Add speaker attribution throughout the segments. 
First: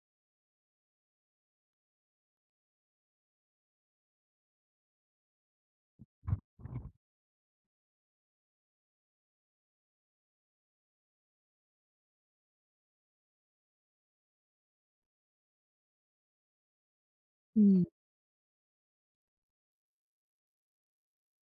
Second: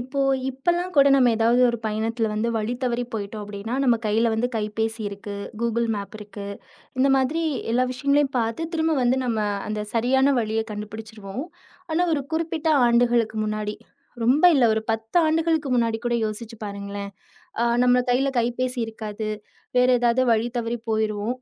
Speaker 1: இப்போ இப்பல்லாம் கூட நம்ம ஏதாவது ஒரு பயணத்துல வந்து வழி தவறி போயிட்டோம் அப்படின்னா, நம்ம கையில வந்து கைபேசி இருக்கு, Google மேப் இருக்கு. இந்த மாதிரி எல்லா விஷயங்களையும் பார்த்து திரும்ப வந்து நம்ம அந்த சரியான வழிய கண்டுபிடிச்சிருவோம். ஆனா ஒரு குறிப்பிட்ட ஆண்டுகளுக்கு முன்னாடி, ரொம்ப இல்ல ஒரு 10 ஆண்டுகளுக்கு முன்னாடி கூட யோசிச்சு பாருங்களேன்.
Speaker 2: ம்.
Speaker 1: நம்ம கையில கைபேசி இருக்காது. வேற ஏதாவது வழி தவறி போயிருவோம்.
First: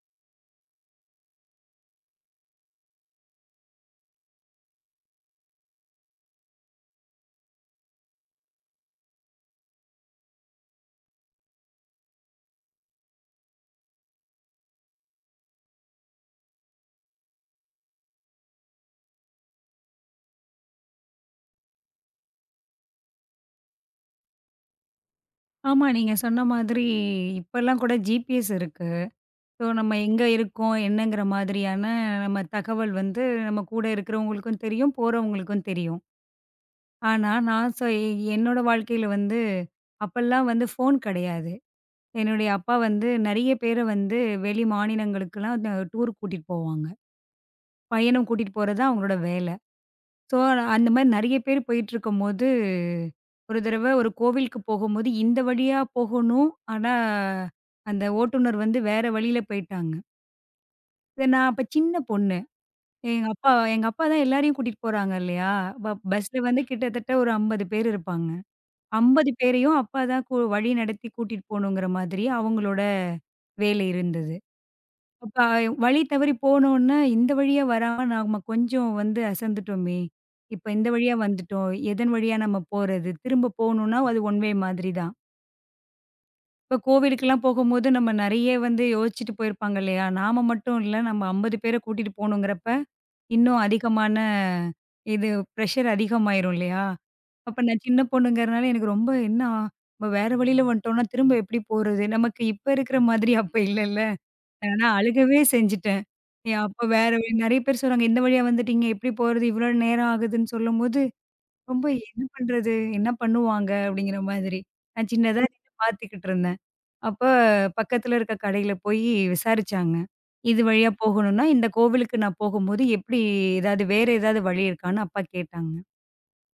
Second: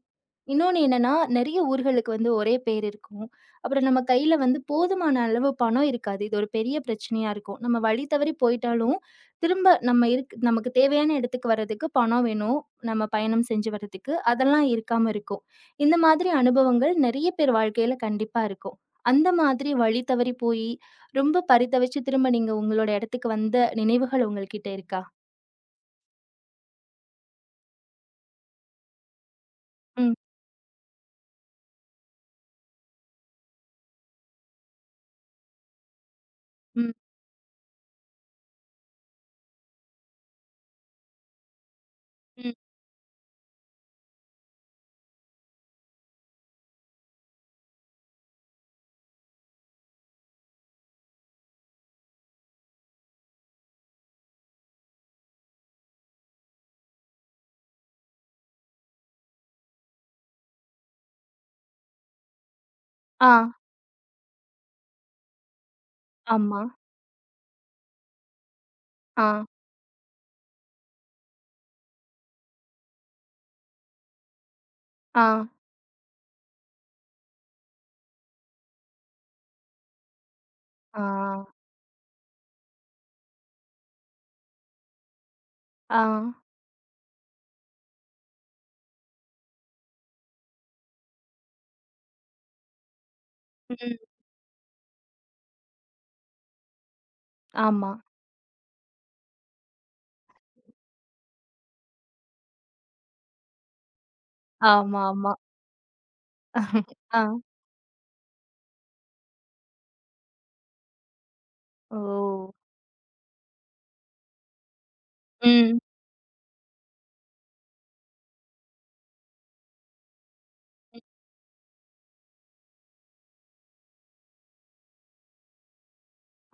Speaker 1: இன்னொன்னு என்னன்னா, நெறைய ஊர்களுக்கு வந்து ஒரே பேர் இருக்கும். அப்புறம் நம்ம கையில வந்து போதுமான அளவு பணம் இருக்காது. இது ஒரு பெரிய பிரச்சனையா இருக்கும். நம்ம வழி தவறி போயிட்டாலும், திரும்ப நம்ம நமக்கு தேவையான இடத்துக்கு வர்றதுக்கு பணம் வேணும். நம்ம பயணம் செஞ்சு வர்றதுக்கு. அதெல்லாம் இருக்காம இருக்கும். இந்த மாதிரி அனுபவங்கள் நெறைய பேர் வாழ்க்கையில கண்டிப்பா இருக்கும். அந்த மாதிரி வழி தவறி போயி, ரொம்ப பரிதவிச்சு திரும்ப நீங்க உங்களோட இடத்துக்கு வந்த நினைவுகள் உங்கள்கிட்ட இருக்கா?
Speaker 2: ஆமா, நீங்க சொன்ன மாதிரி இப்பலாம் கூட ஜிபிஎஸ் இருக்கு. ஸோ நம்ம
Speaker 1: ம்,
Speaker 2: எங்க இருக்கோம், என்னங்கிற மாதிரியான நம்ம தகவல் வந்து நம்ம கூட இருக்கிறவங்களுக்கும் தெரியும், போறவங்களுக்கும் தெரியும்.
Speaker 1: ம்,
Speaker 2: ஆனா, நான் சொ என்னோட வாழ்க்கையில வந்து அப்பல்லாம் வந்து ஃபோன் கிடையாது. என்னுடைய
Speaker 1: ம்.
Speaker 2: அப்பா வந்து நெறைய பேர வந்து வெளி மாநிலங்களுக்குலாம் டூர் கூட்டிட்டு போவாங்க. பயணம் கூட்டிட்டு போறது தான் அவங்களோட வேல. ஸோ, அந்த மாரி நெறைய பேர் போயிட்டுருக்கும்போது, ஒரு தடவ ஒரு கோவிலுக்கு போகும்போது, இந்த வழியா போகணும். ஆனா, அந்த ஓட்டுநர் வந்து வேற வழியில போயிட்டாங்க. இது நான் அப்ப சின்ன பொண்ணு. எங்க
Speaker 1: ஆ,
Speaker 2: அப்பா எங்க அப்பா தான் எல்லாரையும் கூட்டிட்டு போறாங்க இல்லையா? பஸ்ல
Speaker 1: ஆமா.
Speaker 2: வந்து கிட்டத்தட்ட ஒரு 50 பேர் இருப்பாங்க. 50
Speaker 1: ஆ,
Speaker 2: பேரையும் அப்பா தான் வழி நடத்தி கூட்டிட்டு போணுங்கிற மாதிரி அவங்களோட வேலை இருந்தது.
Speaker 1: ஆ,
Speaker 2: அப்ப வழி தவறி போனோன்ன, இந்த வழியா வராம நாம கொஞ்சம் வந்து அசந்துட்டோமே! இப்ப இந்த
Speaker 1: ஆ,
Speaker 2: வழியா வந்துட்டோம். எதன் வழியா நம்ம போறது? திரும்ப போணுன்னா, அது ஒன் வே மாதிரி தான்.
Speaker 1: ஆ.
Speaker 2: இப்ப கோவிலுக்கெல்லாம் போகும்போது நம்ம நெறைய வந்து யோசிச்சுட்டு போயிருப்பாங்க இல்லயா! நாம மட்டும் இல்ல, நம்ம 50 பேர கூட்டிட்டு போணுங்கிறப்ப, இன்னும்
Speaker 1: ம்.
Speaker 2: அதிகமான இது பிரஷர் அதிகமாயிரும் இல்லயா! அப்ப நான்
Speaker 1: ஆமா.
Speaker 2: சின்ன பொண்ணுங்கிறனால எனக்கு ரொம்ப என்ன நம்ம வேற வழியில வந்துட்டோம்ன்னா, திரும்ப எப்பிடி போறது? நமக்கு இப்ப இருக்கிற மாதிரி அப்ப இல்லல்ல. ஆனா
Speaker 1: ஆமாமா.
Speaker 2: அழுகவே செஞ்சுட்டேன். அப்ப வேற
Speaker 1: ஆ.
Speaker 2: வழி நெறைய பேர் சொல்றாங்க, "இந்த வழியா வந்துட்டீங்க, எப்படி போறது? இவ்ளோ நேரம் ஆகுதுன்னு" சொல்லும்போது, ரொம்ப
Speaker 1: ஓ!
Speaker 2: என்ன பண்றது? என்ன பண்ணுவாங்க? அப்படிங்கிற மாதிரி. நான் சின்னதா நின்னு
Speaker 1: ம்.
Speaker 2: பார்த்துக்கிட்டு இருந்தேன். அப்ப பக்கத்துல இருக்க கடையில போய் விசாரிச்சாங்க. "இது வழியா போகணும்னா, இந்த கோவிலுக்கு நான் போகும்போது எப்படி வேற ஏதாவது வழி இருக்கான்னு?" அப்பா கேட்டாங்க.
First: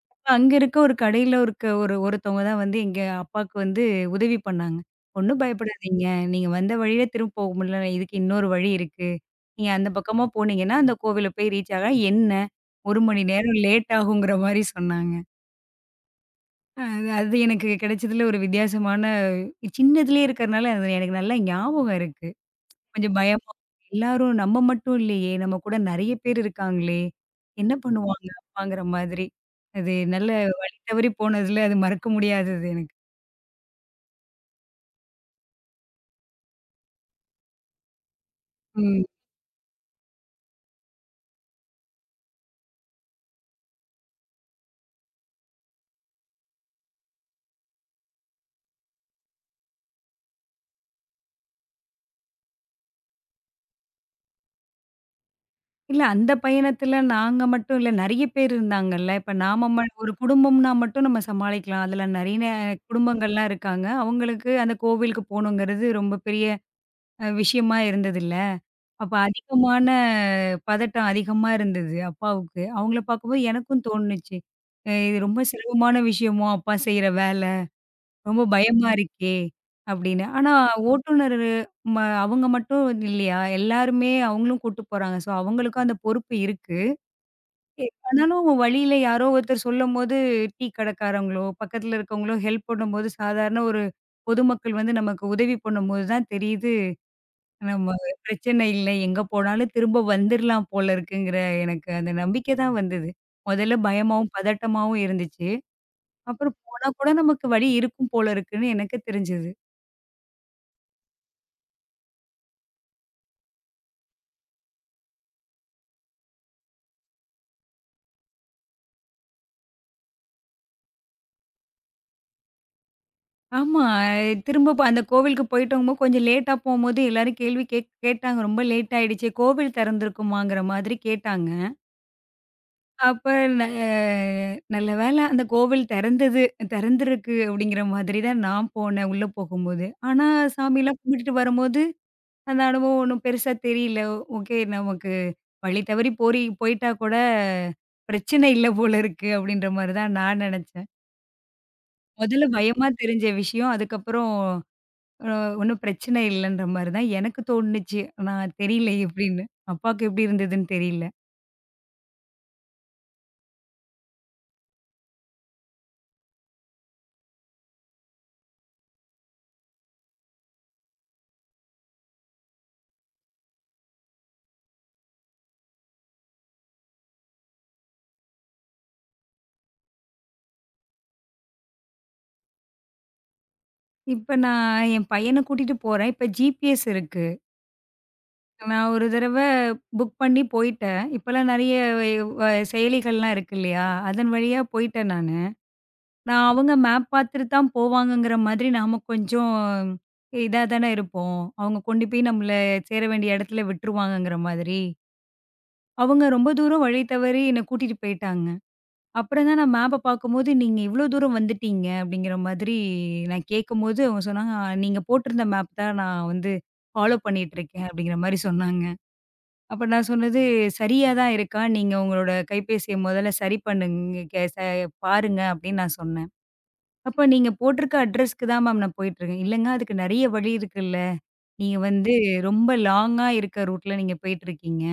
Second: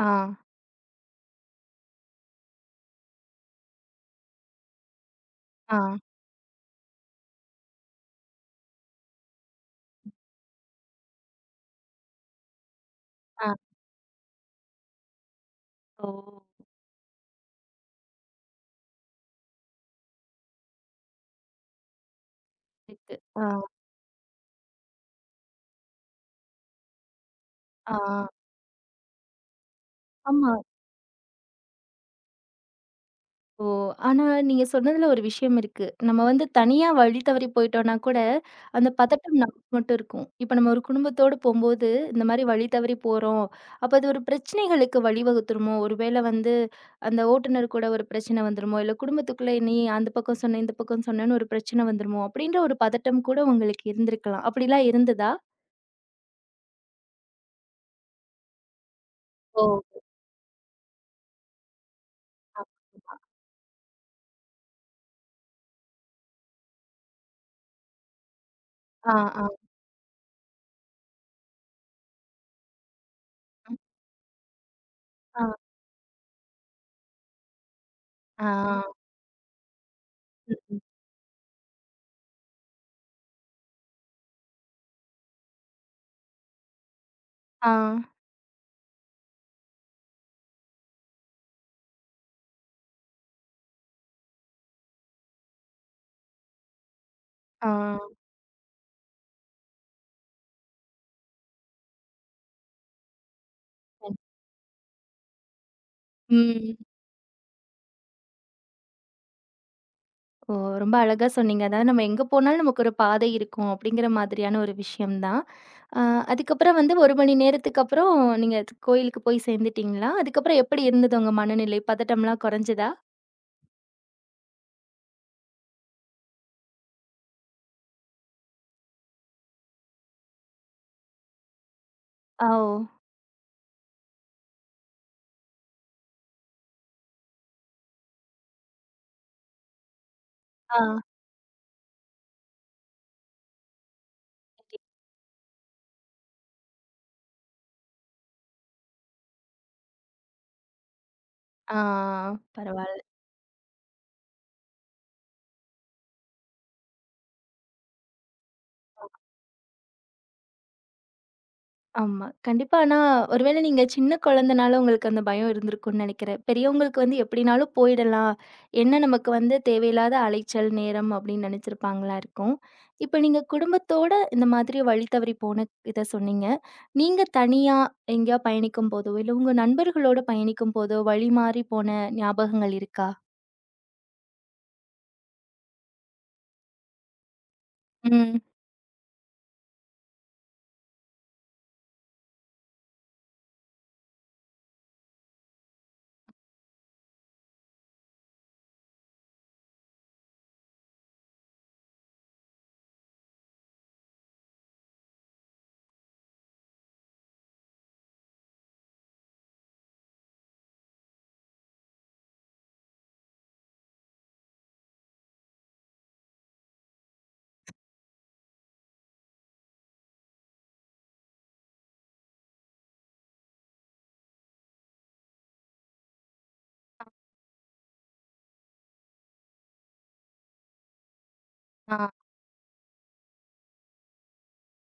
Speaker 1: ஆ.
Speaker 2: அப்ப அங்க இருக்க ஒரு கடையில இருக்க ஒருத்தவங்க தான் வந்து எங்க அப்பாவுக்கு வந்து உதவி பண்ணாங்க. "ஒண்ணும்
Speaker 1: ஆ.
Speaker 2: பயப்படாதீங்க. நீங்க வந்த வழியே திரும்ப போக முடியல. இதுக்கு இன்னொரு வழி இருக்கு. நீங்க அந்த பக்கமா போனீங்கன்னா, அந்த கோவில போய் ரீச் ஆக 1 மணி
Speaker 1: ஆ.
Speaker 2: நேரம் லேட் ஆகுங்கிற மாரி" சொன்னாங்க.
Speaker 1: ஓ!
Speaker 2: அது அது எனக்கு கிடைச்சதுல ஒரு வித்தியாசமான, சின்னதுலயே இருக்கிறனால அது எனக்கு நல்லா ஞாபகம் இருக்கு.
Speaker 1: இருக்கு.
Speaker 2: கொஞ்சம்
Speaker 1: ஆ.
Speaker 2: பயமா எல்லாரும், நம்ம மட்டும் இல்லையே! நம்ம கூட நெறைய பேர் இருக்காங்களே! என்ன
Speaker 1: ஆ.
Speaker 2: பண்ணுவாங்க அப்பாங்கிற மாதிரி. அது நல்ல
Speaker 1: ஆமா.
Speaker 2: வழி தவறி போனதுல அது மறக்க முடியாதது எனக்கு.
Speaker 1: ஓ! ஆனா நீங்க சொன்னதுல ஒரு விஷயம் இருக்கு. நம்ம வந்து தனியா வழி தவறி போயிட்டோம்னா கூட, அந்த
Speaker 2: ம்.
Speaker 1: பதட்டம் நமக்கு மட்டும் இருக்கும். இப்ப நம்ம ஒரு குடும்பத்தோட போம்போது, இந்த மாரி வழி தவறி போறோம். அப்ப அது ஒரு பிரச்சனைகளுக்கு வழிவகுத்துருமோ? ஒருவேளை வந்து அந்த ஓட்டுநர் கூட ஒரு பிரச்சனை வந்துருமோ? இல்ல குடும்பத்துக்குள்ள நீ அந்த பக்கம் சொன்ன, இந்த பக்கம் சொன்னேன்னு ஒரு பிரச்சனை வந்துருமோ? அப்படின்ற ஒரு பதட்டம் கூட உங்களுக்கு இருந்திருக்கலாம். அப்படிலாம் இருந்ததா?
Speaker 2: இல்ல அந்த பயணத்துல நாங்க மட்டும் இல்ல, நெறைய பேர் இருந்தாங்கல்ல. இப்ப
Speaker 1: ஓ!
Speaker 2: நாம ஒரு குடும்பம்னா மட்டும் நம்ம சமாளிக்கலாம். அதுல நெறைய
Speaker 1: ஆ,
Speaker 2: குடும்பங்கள்லாம் இருக்காங்க. அவங்களுக்கு அந்த கோவிலுக்கு போகணுங்கிறது ரொம்ப பெரிய விஷயமா இருந்ததுல்ல.
Speaker 1: ஆ,
Speaker 2: அப்ப
Speaker 1: ஆ, ஆ,
Speaker 2: அதிகமான பதட்டம் அதிகமா இருந்தது அப்பாவுக்கு. அவங்கள பார்க்கும்போது எனக்கும் தோணுச்சு. இது ரொம்ப
Speaker 1: ஆ,
Speaker 2: சுலபமான விஷயமோ அப்பா செய்ற வேல. ரொம்ப
Speaker 1: ஆ,
Speaker 2: பயமா இருக்கே அப்படின்னு. ஆனா
Speaker 1: ம்,
Speaker 2: ஓட்டுநரு ம அவங்க மட்டும் இல்லையா, எல்லாருமே அவங்களும் கூட்டு போறாங்க. ஸோ அவங்களுக்கும் அந்த பொறுப்பு இருக்கு.
Speaker 1: ஆ,
Speaker 2: ஆனாலும் அவன் வழியில யாரோ ஒருத்தர் சொல்லும்போது, டீ கடைக்காரங்களோ, பக்கத்துல இருக்கவங்களோ ஹெல்ப் பண்ணும்போது, சாதாரண ஒரு பொதுமக்கள் வந்து நமக்கு உதவி பண்ணும்போது தான் தெரியுது,
Speaker 1: ஆ,
Speaker 2: நம்ம பிரச்சனை இல்ல. எங்க போனாலும் திரும்ப வந்துரலாம் போல இருக்குங்கிற எனக்கு அந்த நம்பிக்கை தான் வந்தது. முதல்ல பயமாவும், பதட்டமாவும் இருந்துச்சு. அப்புறம்
Speaker 1: ம்.
Speaker 2: போனா கூட நமக்கு வழி இருக்கும் போல இருக்குன்னு எனக்கு தெரிஞ்சது.
Speaker 1: ஓ! ரொம்ப அழகா சொன்னீங்க. அதாவது நம்ம எங்க போனாலும் நமக்கு ஒரு பாதை இருக்கும் அப்படிங்கிற மாதிரியான ஒரு விஷயம் தான். அ அதுக்கப்புறம் வந்து 1 மணி நேரத்துக்கு அப்புறம் நீங்க கோயிலுக்கு போய் சேர்ந்துட்டீங்களா? அதுக்கப்புறம் எப்படி இருந்தது உங்க மனநிலை? பதட்டம்லாம் குறைஞ்சதா?
Speaker 2: ஆமா. திரும்ப அந்த கோவிலுக்கு போயிட்டோங்கும்போ கொஞ்சம் லேட்டா போம்போது எல்லாரும் கேள்வி கேட்டாங்க. ரொம்ப லேட் ஆயிடுச்சே, கோவில் திறந்திருக்குமாங்கிற மாதிரி கேட்டாங்க.
Speaker 1: ஆ, ஓ!
Speaker 2: அப்ப ந நல்ல வேளை அந்த கோவில் திறந்தது, திறந்திருக்கு அப்படிங்கிற மாதிரி தான் நான் போனேன் உள்ள போகும்போது. ஆனா
Speaker 1: ஆ.
Speaker 2: சாமிலாம் கும்பிட்டுட்டு வரும்போது, அந்த அனுபவம் ஒண்ணும் பெருசா தெரியல. ஓகே, நமக்கு வழி தவறி போயிட்டா கூட பிரச்சனை இல்ல போல இருக்கு அப்படின்ற மாரி தான் நான் நெனச்சேன்.
Speaker 1: ஆ.
Speaker 2: முதல்ல பயமா
Speaker 1: பரவால்ல.
Speaker 2: தெரிஞ்ச விஷயம், அதுக்கப்புறம் அ ஒண்ணும் பிரச்சனை இல்லன்ற மாரி தான் எனக்கு தோணுச்சு. நான் தெரியல எப்படின்னு. அப்பாவுக்கு எப்படி இருந்ததுன்னு தெரியல.
Speaker 1: ஆமா. கண்டிப்பா. ஆனா, ஒருவேள நீங்க சின்ன குழந்தனால உங்களுக்கு அந்த பயம் இருந்திருக்கும்னு நெனைக்கிறேன். பெரியவங்களுக்கு வந்து எப்படினாலும் போயிடலாம். என்ன நமக்கு வந்து தேவையில்லாத அலைச்சல், நேரம் அப்படின்னு நெனைச்சிருப்பாங்களா இருக்கும். இப்ப நீங்க குடும்பத்தோட இந்த மாதிரி வழி தவறி போன இத சொன்னீங்க. நீங்க தனியா எங்கேயா பயணிக்கும் போதோ, இல்ல உங்க நண்பர்களோட பயணிக்கும் போதோ வழி மாறி போன ஞாபகங்கள் இருக்கா?
Speaker 2: இப்ப நான் என் பையன கூட்டிட்டு போறேன். இப்ப ஜிபிஎஸ் இருக்கு.
Speaker 1: ம்.
Speaker 2: நான் ஒரு தடவ புக் பண்ணி போயிட்டேன். இப்பலாம் நெறைய வ வ- செயலிகள்லாம் இருக்கு இல்லையா? அதன் வழியா போயிட்டேன் நானு. நான் அவங்க மேப் பார்த்துட்டு தான் போவாங்கங்கிற மாதிரி நாம கொஞ்சம் இதா தானே இருப்போம். அவங்க கொண்டு போய் நம்மள சேர வேண்டிய இடத்துல விட்டுருவாங்கங்கிற மாதிரி. அவங்க ரொம்ப தூரம் வழி தவறி என்ன கூட்டிட்டு போயிட்டாங்க. அப்புறம் தான் நான் மேப்ப பார்க்கும்போது, "நீங்க இவ்ளோ தூரம் வந்துட்டீங்க" அப்படிங்கிற மாதிரி நான் கேட்கும்போது அவங்க சொன்னாங்க, "ஆ, நீங்க போட்டிருந்த மேப் தான் நான் வந்து ஃபாலோ பண்ணிட்டுருக்கேன்" அப்படிங்கிற மாரி சொன்னாங்க. அப்ப நான் சொன்னது, "சரியா தான் இருக்கா. நீங்க உங்களோட கைபேசிய முதல்ல சரி பண்ணுங்க கே ச பாருங்க" அப்படின்னு நான் சொன்னேன். "அப்ப நீங்க போட்டிருக்க அட்ரஸ்க்கு தான் மேம் நான் போயிட்டுருக்கேன்." "இல்லங்க அதுக்கு நெறைய வழி இருக்குல்ல. நீங்க
Speaker 1: ஆ.
Speaker 2: வந்து ரொம்ப லாங்கா இருக்க ரூட்ல நீங்க போயிட்டுருக்கீங்க.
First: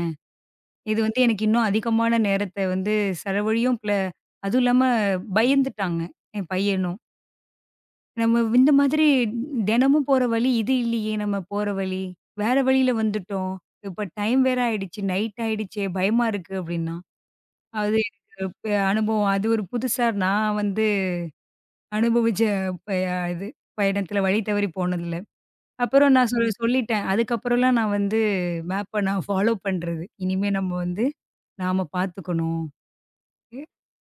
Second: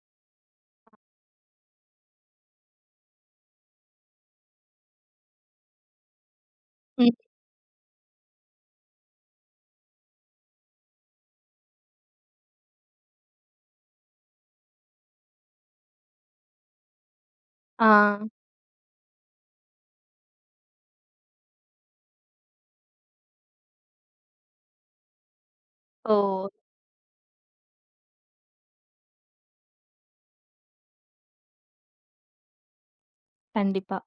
Speaker 2: இது வந்து எனக்கு இன்னும் அதிகமான நேரத்த வந்து செலவழியும் அதுவும் இல்லாம பயந்துட்டாங்க என் பையனும்.
Speaker 1: ம்.
Speaker 2: நம்ம இந்த மாதிரி தினமும் போற வழி இது இல்லையே நம்ம போற வழி. வேற வழியில வந்துட்டோம். இப்ப டைம் வேற ஆயிடுச்சு. நைட் ஆயிடுச்சே பயமா இருக்கு" அப்படின்னா. அது
Speaker 1: ஆ.
Speaker 2: எனக்கு அனுபவம். அது ஒரு புதுசா நான் வந்து அனுபவிச்ச ப இது பயணத்துல வழி தவறி போனதுல. அப்புறம்
Speaker 1: ஓ!
Speaker 2: நான் சொ ம். சொல்லிட்டேன். அதுக்கப்புறம்லாம் நான் வந்து மேப்ப நான் ஃபாலோ பண்றது. இனிமே நம்ம வந்து நாம பார்த்துக்கணும்.
Speaker 1: கண்டிப்பா.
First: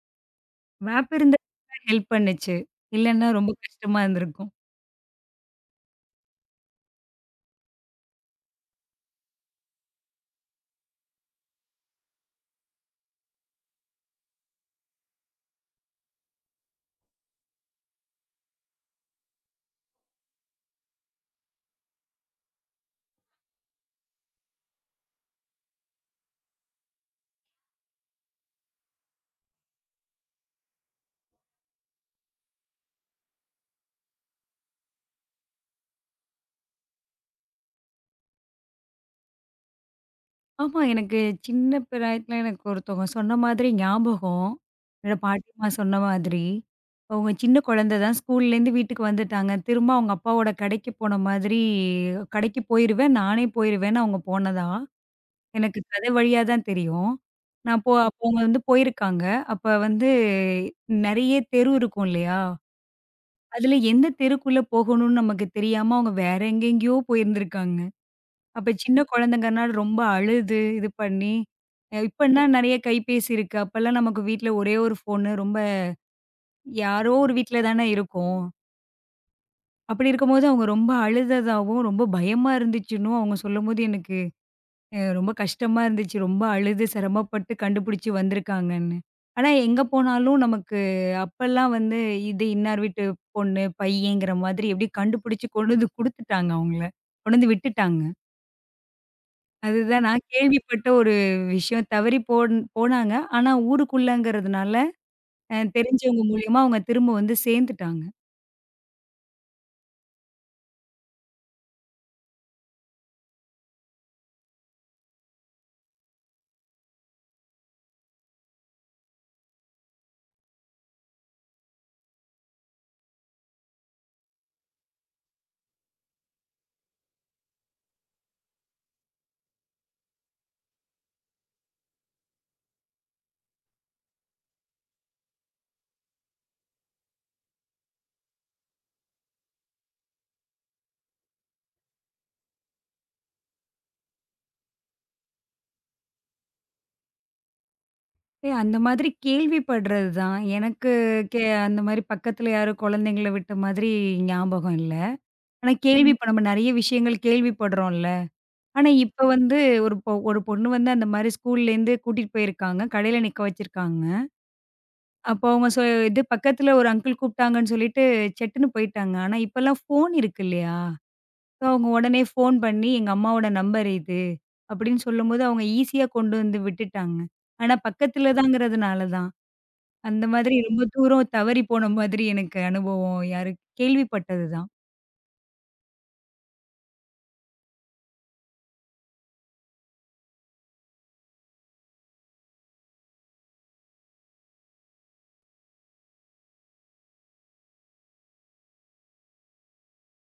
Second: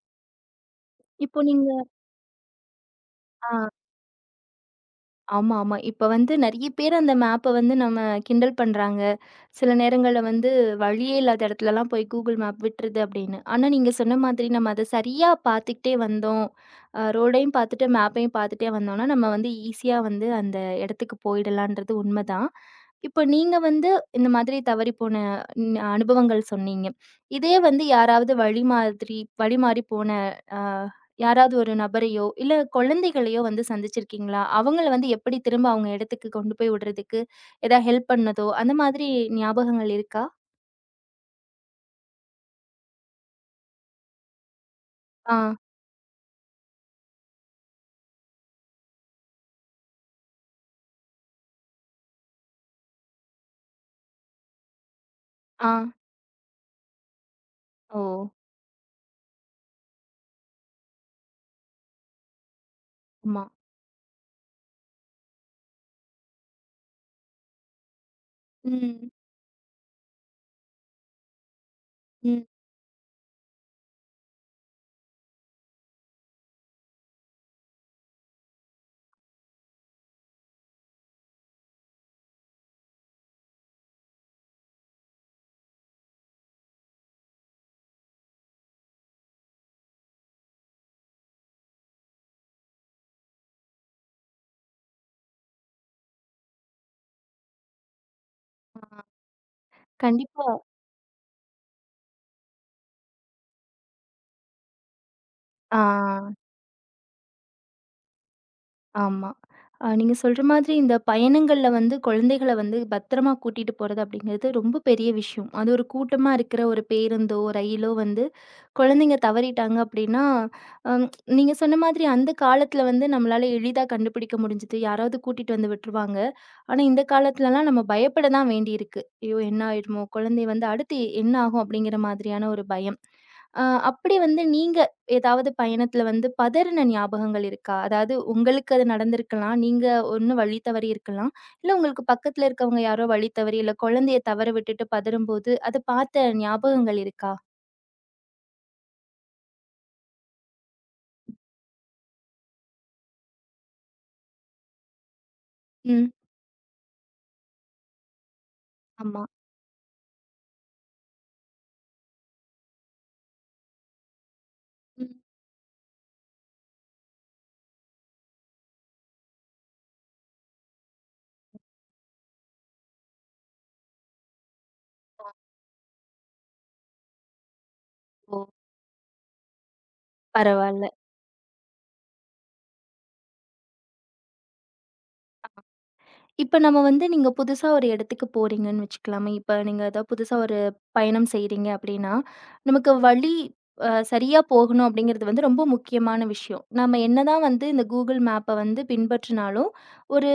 Speaker 2: மேப் இருந்தா
Speaker 1: இப்போ நீங்க
Speaker 2: ஹெல்ப் பண்ணுச்சு. இல்லன்னா ரொம்ப
Speaker 1: ஆ.
Speaker 2: கஷ்டமா இருந்திருக்கும்.
Speaker 1: ஆமா, ஆமா. இப்ப வந்து நெறைய பேர் அந்த மேப்ப வந்து நம்ம கிண்டல் பண்றாங்க. சில நேரங்கள்ல வந்து வழியே இல்லாத இடத்துலலாம் போய் Google மேப் விட்டுருது அப்படின்னு. ஆனா நீங்க சொன்ன மாதிரி நம்ம அத சரியா பார்த்துக்கிட்டே வந்தோம். ரோடையும் பார்த்துட்டு, மேப்பையும் பார்த்துட்டே வந்தோம்னா, நம்ம வந்து ஈஸியா வந்து அந்த இடத்துக்கு போயிடலான்றது உண்மதான். இப்ப நீங்க வந்து இந்த மாதிரி தவறி போன அனுபவங்கள் சொன்னீங்க. இதே வந்து யாராவது வழி மாறி போன அ யாராவது ஒரு நபரையோ, இல்ல குழந்தைகளையோ வந்து சந்திச்சிருக்கீங்களா? அவங்கள வந்து எப்படி திரும்ப அவங்க இடத்துக்கு கொண்டு போய் விடுறதுக்கு, ஏதா ஹெல்ப் பண்ணதோ, அந்த மாதிரி ஞாபகங்கள் இருக்கா?
Speaker 2: ஆமா. எனக்கு சின்ன பிராயத்தில எனக்கு ஒருத்தவங்க சொன்ன மாதிரி ஞாபகம். என்னோட
Speaker 1: ஆ,
Speaker 2: பாட்டிம்மா சொன்ன மாதிரி. அவங்க சின்ன குழந்தை தான் ஸ்கூல்லேருந்து வீட்டுக்கு வந்துட்டாங்க. திரும்ப அவங்க அப்பாவோட கடைக்கு போன மாதிரி கடைக்கு போயிருவேன், நானே போயிருவேன்னு அவங்க போனதா.
Speaker 1: ஆ.
Speaker 2: எனக்கு கதை வழியா தான் தெரியும். நான் போ
Speaker 1: ஓ!
Speaker 2: அப்போ அவங்க வந்து போயிருக்காங்க. அப்ப வந்து நெறைய தெரு இருக்கும் இல்லையா?
Speaker 1: ஆமா.
Speaker 2: அதுல எந்த தெருக்குள்ள போகணும்னு நமக்கு தெரியாம அவங்க வேற எங்கெங்கேயோ போயிருந்திருக்காங்க. அப்ப சின்ன
Speaker 1: ம்,
Speaker 2: குழந்தைங்கனால ரொம்ப அழுது, இது பண்ணி, இப்பன்னா
Speaker 1: ம்.
Speaker 2: நெறைய கைபேசி இருக்கு. அப்பலாம் நமக்கு வீட்ல ஒரே ஒரு ஃபோனு. ரொம்ப யாரோ ஒரு வீட்ல தானே இருக்கோம். அப்படி இருக்கும்போது அவங்க ரொம்ப அழுததாவும், ரொம்ப பயமா இருந்துச்சுன்னும் அவங்க சொல்லும்போது எனக்கு ரொம்ப கஷ்டமா இருந்துச்சு. ரொம்ப அழுது சிரமப்பட்டு கண்டுபிடிச்சு வந்திருக்காங்கன்னு. ஆனா எங்க போனாலும் நமக்கு அப்பலாம் வந்து இது இன்னார் வீட்டு பொண்ணு, பையங்கிற மாதிரி எப்படியோ கண்டுபிடிச்சு கொண்டு வந்து குடுத்துட்டாங்க அவங்கள. கொண்டு வந்து விட்டுட்டாங்க. அதுதான் நான்
Speaker 1: கண்டிப்பா.
Speaker 2: கேள்விப்பட்ட ஒரு விஷயம். தவறி போனாங்க. ஆனா ஊருக்குள்ளங்கிறதுனால
Speaker 1: ஆ.
Speaker 2: தெரிஞ்சவங்க மூலியமா அவங்க திரும்ப வந்து சேர்ந்துட்டாங்க.
Speaker 1: ஆமா. நீங்க சொல்ற மாதிரி இந்த பயணங்கள்ல வந்து குழந்தைகள வந்து பத்திரமா கூட்டிட்டு போறது அப்படிங்கிறது ரொம்ப பெரிய விஷயம். அது ஒரு கூட்டமா இருக்கிற ஒரு பேருந்தோ, ரயிலோ வந்து குழந்தைங்க தவறிட்டாங்க அப்படின்னா, அம் நீங்க சொன்ன மாதிரி அந்த காலத்துல வந்து நம்மளால எளிதா கண்டுபிடிக்க முடிஞ்சது. யாராவது கூட்டிட்டு வந்து விட்டுருவாங்க. ஆனா, இந்த காலத்துலலாம் நம்ம பயப்பட தான் வேண்டியிருக்கு. ஐயோ! என்ன ஆயிடுமோ? குழந்தை வந்து அடுத்து என்ன ஆகும்? அப்படிங்கிற மாதிரியான ஒரு பயம். அ அப்படி வந்து நீங்க ஏதாவது பயணத்துல வந்து பதறுன ஞாபகங்கள் இருக்கா? அதாவது உங்களுக்கு அது நடந்திருக்கலாம். நீங்க ஒண்ணு வழி தவறி இருக்கலாம். இல்ல உங்களுக்கு பக்கத்துல இருக்கவங்க யாரோ வழி தவறி, இல்ல குழந்தைய தவற விட்டுட்டு பதறும்போது, அத பார்த்த ஞாபகங்கள் இருக்கா?
Speaker 2: அந்த மாதிரி கேள்விப்படுறது தான். எனக்கு அந்த மாரி பக்கத்துல யாரும் குழந்தைங்கள விட்ட மாதிரி ஞாபகம் இல்ல. ஆனா கேள்வி
Speaker 1: ம்.
Speaker 2: ம். இப்ப நம்ம நெறைய விஷயங்கள் கேள்விப்படுறோம்ல. ஆனா
Speaker 1: ஆமா.
Speaker 2: இப்ப வந்து ஒரு பொண்ணு வந்து அந்த மாரி ஸ்கூல்லேருந்து கூட்டிட்டு போயிருக்காங்க. கடையில நிக்க வச்சிருக்காங்க.
Speaker 1: ம்.
Speaker 2: அப்போ அவங்க சொ இது பக்கத்துல ஒரு அங்கிள் கூப்பிட்டாங்கன்னு சொல்லிட்டு சட்டுன்னு போயிட்டாங்க. ஆனா இப்பலாம் ஃபோன் இருக்கு இல்லையா? அவங்க உடனே ஃபோன் பண்ணி, "எங்க அம்மாவோட நம்பர் இது" அப்படின்னு சொல்லும்போது, அவங்க ஈஸியா கொண்டு வந்து விட்டுட்டாங்க. ஆனா பக்கத்துல
Speaker 1: ஓ!
Speaker 2: தாங்கிறதுனால தான். அந்த மாதிரி ரொம்ப
Speaker 1: பரவால்ல.
Speaker 2: தூரம் தவறி போன மாதிரி எனக்கு அனுபவம் யாரு கேள்விப்பட்டது தான்.
Speaker 1: இப்ப நம்ம வந்து நீங்க புதுசா ஒரு இடத்துக்கு போறீங்கன்னு வச்சுக்கலாமே. இப்ப நீங்க ஏதாவது புதுசா ஒரு பயணம் செய்றீங்க அப்டின்னா, நமக்கு வழி சரியா போகணும் அப்டிங்கிறது வந்து ரொம்ப முக்கியமான விஷயம். நம்ம என்னதான் வந்து இந்த Google மேப்ப வந்து பின்பற்றினாலும், ஒரு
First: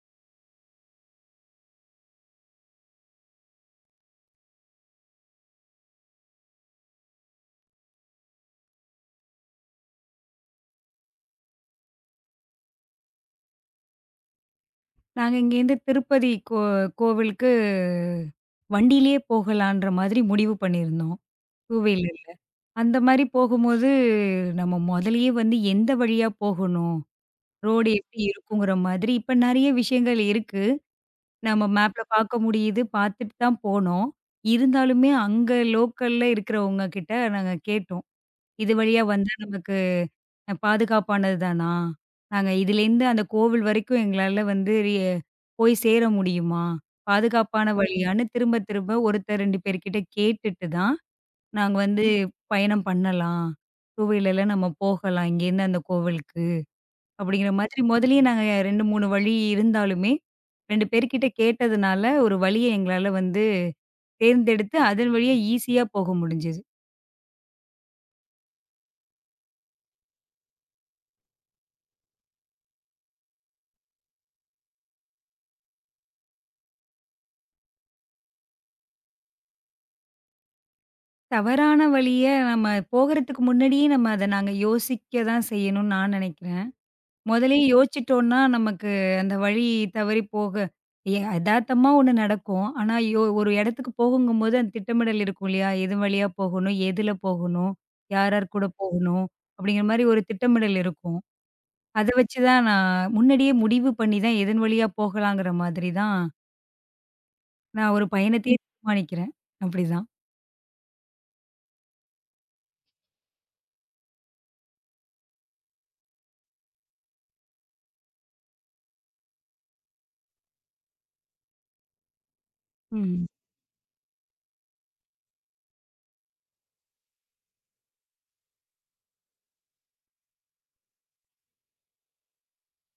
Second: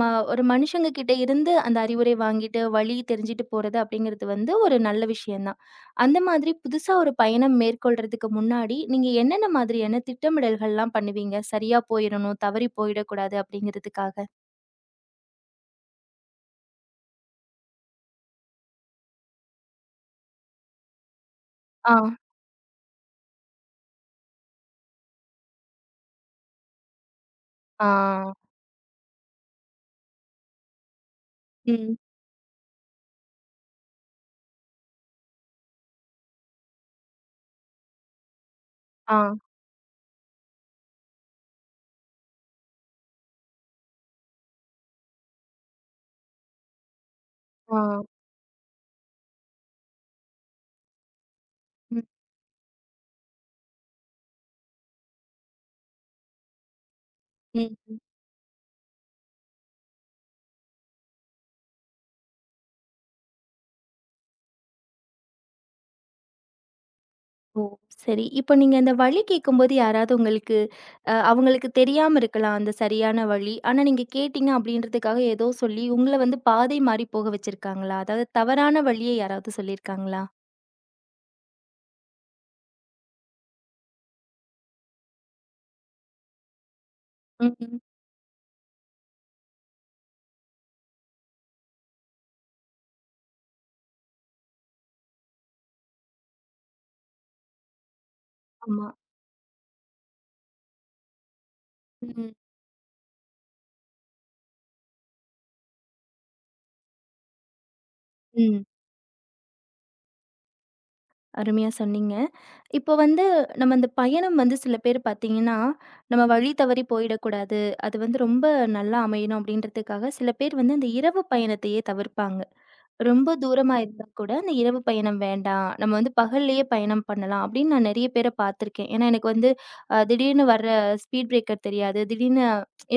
Speaker 1: ம ஒரு மனுஷங்க கிட்ட இருந்து அந்த அறிவுரை வாங்கிட்டு, வழி தெரிஞ்சுட்டு போறது அப்டிங்கிறது வந்து ஒரு நல்ல விஷயம் தான். அந்த மாதிரி புதுசா ஒரு பயணம் மேற்கொள்றதுக்கு முன்னாடி, நீங்க என்னென்ன மாதிரியான திட்டமிடல்கள்லாம் பண்ணுவீங்க? சரியா போயிறணும், தவறி போயிடக்கூடாது அப்டிங்கிறதுக்காக.
Speaker 2: நாங்க இங்கேருந்து திருப்பதி கோவிலுக்கு வண்டியிலேயே போகலான்ற மாதிரி முடிவு பண்ணியிருந்தோம். டூ
Speaker 1: ஆ.
Speaker 2: வீலர்ல. அந்த மாரி போகும்போது, நம்ம முதல்லயே வந்து எந்த வழியா போகணும்?
Speaker 1: ஆ.
Speaker 2: ரோடு எப்படி இருக்குங்கிற மாதிரி இப்ப நெறைய விஷயங்கள் இருக்கு. நம்ம
Speaker 1: ம்.
Speaker 2: மேப்ல பார்க்க முடியுது. பார்த்துட்டு தான் போனோம். இருந்தாலுமே அங்க லோக்கல்ல இருக்கிறவங்க கிட்ட நாங்க கேட்டோம். "இது வழியா
Speaker 1: ஆ,
Speaker 2: வந்தா நமக்கு பாதுகாப்பானது தானா? நாங்க இதுலேருந்து அந்த கோவில் வரைக்கும் எங்களால வந்து போய் சேர முடியுமா? பாதுகாப்பான
Speaker 1: ஆ.
Speaker 2: வழியான்னு" திரும்ப திரும்ப ஒருத்தர் 2 பேர்கிட்ட கேட்டுட்டு தான் நாங்க
Speaker 1: ம்,
Speaker 2: வந்து பயணம் பண்ணலாம். டூ வீலர்ல நம்ம போகலாம் இங்கேருந்து அந்த கோவிலுக்கு. அப்படிங்கிற மாதிரி
Speaker 1: ம்.
Speaker 2: முதலயே நாங்க 2, 3 வழி இருந்தாலுமே, 2 பேர்கிட்ட கேட்டதுனால ஒரு வழிய எங்களால வந்து தேர்ந்தெடுத்து அதன் வழியா ஈஸியா போக முடிஞ்சது.
Speaker 1: ஓ! சரி. இப்ப நீங்க இந்த வழி கேட்கும்போது யாராவது உங்களுக்கு அவங்களுக்கு தெரியாம இருக்கலாம் அந்த சரியான வழி. ஆனா நீங்க கேட்டீங்க அப்படின்றதுக்காக ஏதோ சொல்லி உங்கள வந்து பாதை மாறி போக வச்சிருக்காங்களா? அதாவது தவறான வழிய யாராவது சொல்லியிருக்காங்களா?
Speaker 2: தவறான வழிய நம்ம போகறதுக்கு முன்னாடியே நம்ம அத நாங்க யோசிக்க தான் செய்யணும்னு நான் நினைக்கிறேன். முதல்லயே
Speaker 1: ம்.
Speaker 2: யோசிச்சுட்டோம்னா நமக்கு அந்த வழி தவறி போக எதார்த்தமா ஒண்ணு நடக்கும். ஆனா ஒரு இடத்துக்கு போகுங்கும்போது அந்த திட்டமிடல் இருக்கும் இல்லையா? எது வழியா போகணும்? எதுல போகணும்? யார் யார் கூட
Speaker 1: ஆமா.
Speaker 2: போகணும்? அப்படிங்கிற மாரி ஒரு திட்டமிடல் இருக்கும். அத
Speaker 1: ம்.
Speaker 2: வச்சு தான் நான் முன்னாடியே முடிவு பண்ணி தான் எதன் வழியா போகலாங்கிற மாதிரி தான், நான் ஒரு பயணத்தையே
Speaker 1: ம்.
Speaker 2: தீர்மானிக்கிறேன். அப்படிதான்.
Speaker 1: அருமையா சொன்னீங்க. இப்போ வந்து நம்ம இந்த பயணம் வந்து சில பேர் பார்த்தீங்கன்னா, நம்ம வழி தவறி போயிடக்கூடாது. அது வந்து ரொம்ப நல்லா அமையணும் அப்படின்றதுக்காக சில பேர் வந்து அந்த இரவு பயணத்தையே தவிர்ப்பாங்க.
Speaker 2: ம்.
Speaker 1: ரொம்ப தூரமா இருந்தா கூட, அந்த இரவு பயணம் வேண்டாம். நம்ம வந்து பகல்லேயே பயணம் பண்ணலாம் அப்படின்னு நான் நெறைய பேர பார்த்துருக்கேன். ஏன்னா, எனக்கு வந்து திடீர்னு வர்ற ஸ்பீட் பிரேக்கர் தெரியாது. திடீர்னு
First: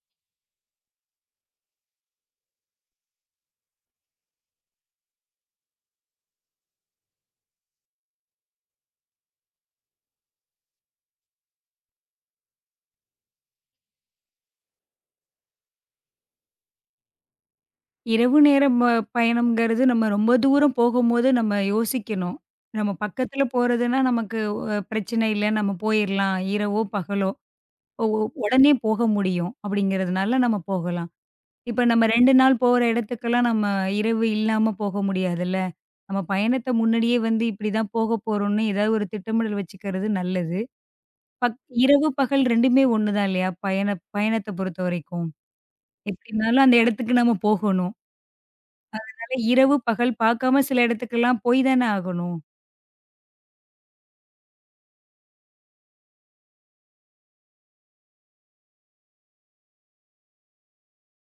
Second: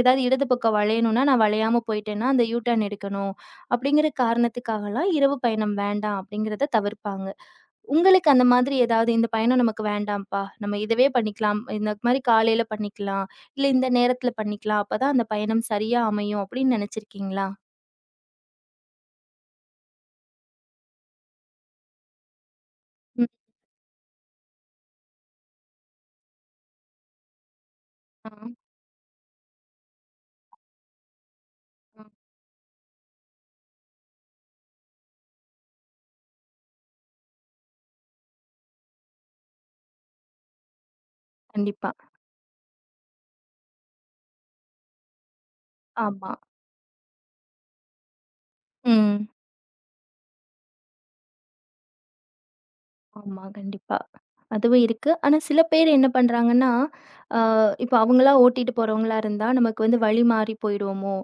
Speaker 1: ஏதாவது இடது பக்கம் வளையணும்னா, நான் வளையாம போயிட்டேன்னா, அந்த யூ டர்ன் எடுக்கணும். அப்படிங்கிற காரணத்துக்காகலாம் இரவு பயணம் வேண்டாம் அப்படிங்கிறத தவிர்ப்பாங்க. உங்களுக்கு அந்த மாதிரி ஏதாவது, "இந்த பயணம் நமக்கு வேண்டாம்ப்பா. நம்ம இதவே பண்ணிக்கலாம். இந்த மாரி காலையில பண்ணிக்கலாம். இல்ல இந்த நேரத்தில பண்ணிக்கலாம். அப்பதான் அந்த பயணம் சரியா அமையும்." அப்படின்னு நெனைச்சிருக்கீங்களா?
Speaker 2: இரவு நேரம் பயணம்ங்கிறது நம்ம ரொம்ப தூரம் போகும்போது நம்ம யோசிக்கணும். நம்ம
Speaker 1: ம்.
Speaker 2: பக்கத்துல போறதுன்னா நமக்கு பிரச்சனை இல்ல. நம்ம போயிரலாம். இரவோ, பகலோ ஒ ஒ
Speaker 1: ஆ.
Speaker 2: உடனே போக முடியும் அப்படிங்கிறதுனால நம்ம போகலாம். இப்ப
Speaker 1: ஆ.
Speaker 2: நம்ம 2 நாள் போற இடத்துக்கெல்லாம் நம்ம இரவு இல்லாம போக முடியாதுல்ல. நம்ம பயணத்த முன்னாடியே வந்து இப்படிதான் போக போறோம்னு ஏதாவது ஒரு திட்டமிடல் வச்சுக்கிறது நல்லது. பக்
Speaker 1: கண்டிப்பா.
Speaker 2: இரவு, பகல் 2மே ஒண்ணு தான் இல்லையா? பயணத்த பொறுத்தவரைக்கும்.
Speaker 1: ஆமா.
Speaker 2: எப்படினாலும் அந்த இடத்துக்கு நம்ம போகணும்.
Speaker 1: ம்.
Speaker 2: அதனால இரவு, பகல் பார்க்காம சில இடத்துக்கெல்லாம் போய் தானே ஆகணும்.
Speaker 1: ஆமா, கண்டிப்பா. அதுவும் இருக்கு. ஆனா சில பேர் என்ன பண்றாங்கன்னா, அ இப்ப அவங்களா ஓட்டிட்டு போறவங்களா இருந்தா, நமக்கு வந்து வழி மாறி போயிடுவோமோ!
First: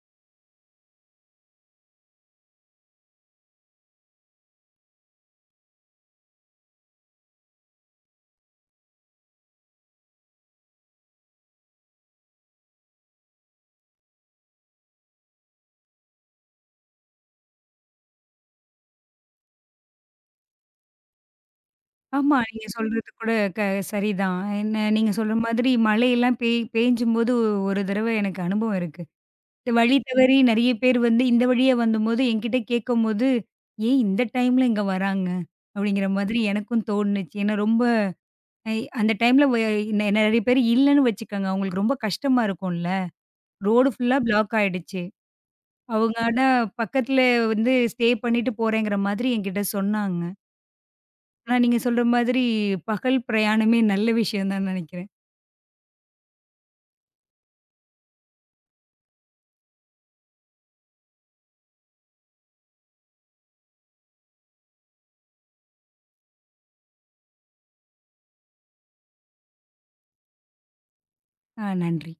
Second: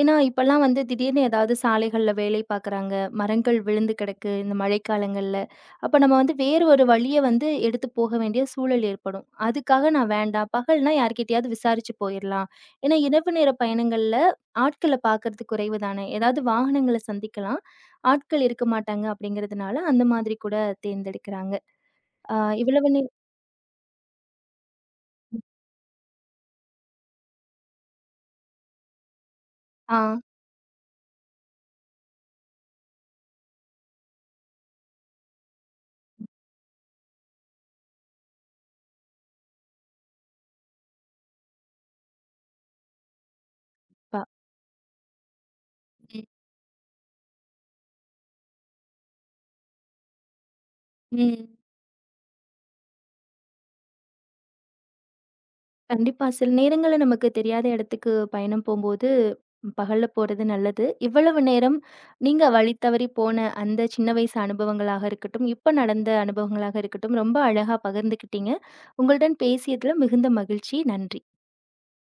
Speaker 1: ஏன்னா, இப்பலாம் வந்து திடீர்னு ஏதாவது சாலைகள்ல வேலை பார்க்குறாங்க. மரங்கள் விழுந்து கிடக்கு, இந்த மழைக்காலங்கள்ல. அப்ப நம்ம வந்து வேறு ஒரு வழிய வந்து எடுத்து போக வேண்டிய சூழல் ஏற்படும். அதுக்காக நான் வேண்டாம். பகல்னா யார்கிட்டயாவது விசாரிச்சு போயிரலாம். ஏன்னா, இரவு நேர பயணங்கள்ல ஆட்கள பார்க்கறது குறைவு தானே! ஏதாவது வாகனங்கள சந்திக்கலாம். ஆட்கள் இருக்க மாட்டாங்க அப்படிங்கிறதுனால, அந்த மாதிரி கூட தேர்ந்தெடுக்கிறாங்க. ஆ
Speaker 2: ஆமா, நீங்க
Speaker 1: இவ்வளவு நே
Speaker 2: சொல்றது கூட க சரிதான். என்ன நீங்க சொல்ற மாதிரி மழையெல்லாம் பேய்ஞ்சும்போது ஒரு தடவ எனக்கு அனுபவம் இருக்கு. இந்த
Speaker 1: ஆ
Speaker 2: வழி தவறி நெறைய பேர் வந்து இந்த வழியா வந்தம்போது என்கிட்ட கேட்கும்போது, "ஏன் இந்த டைம்ல இங்க வராங்க?" அப்படிங்கிற மாதிரி எனக்கும் தோணுச்சு. ஏன்னா ரொம்ப அ அந்த டைம்ல வ நெ நெறைய பேர் இல்லன்னு வச்சுக்கங்க. அவங்களுக்கு ரொம்ப கஷ்டமா இருக்கும்ல. ரோடு ஃபுல்லா
Speaker 1: ப
Speaker 2: பிளாக் ஆயிடுச்சு. அவங்க
Speaker 1: ம்.
Speaker 2: ஆனா பக்கத்துல வந்து ஸ்டே பண்ணிட்டு போறேங்கிற மாதிரி என்கிட்ட சொன்னாங்க.
Speaker 1: ம்.
Speaker 2: ஆனா நீங்க சொல்ற மாதிரி பகல் பிரயாணமே நல்ல விஷயம் தான் நெனைக்கிறேன்.
Speaker 1: கண்டிப்பா. சில நேரங்கள்ல நமக்கு தெரியாத இடத்துக்கு பயணம் போம்போது, பகல்ல போறது நல்லது. இவ்வளவு நேரம் நீங்க வழி தவறி போன அந்த சின்ன வயசு அனுபவங்களாக இருக்கட்டும், இப்ப நடந்த அனுபவங்களாக இருக்கட்டும், ரொம்ப அழகா பகிர்ந்துக்கிட்டீங்க. உங்களுடன் பேசியதுல மிகுந்த மகிழ்ச்சி. நன்றி.
Speaker 2: ஆ நன்றி.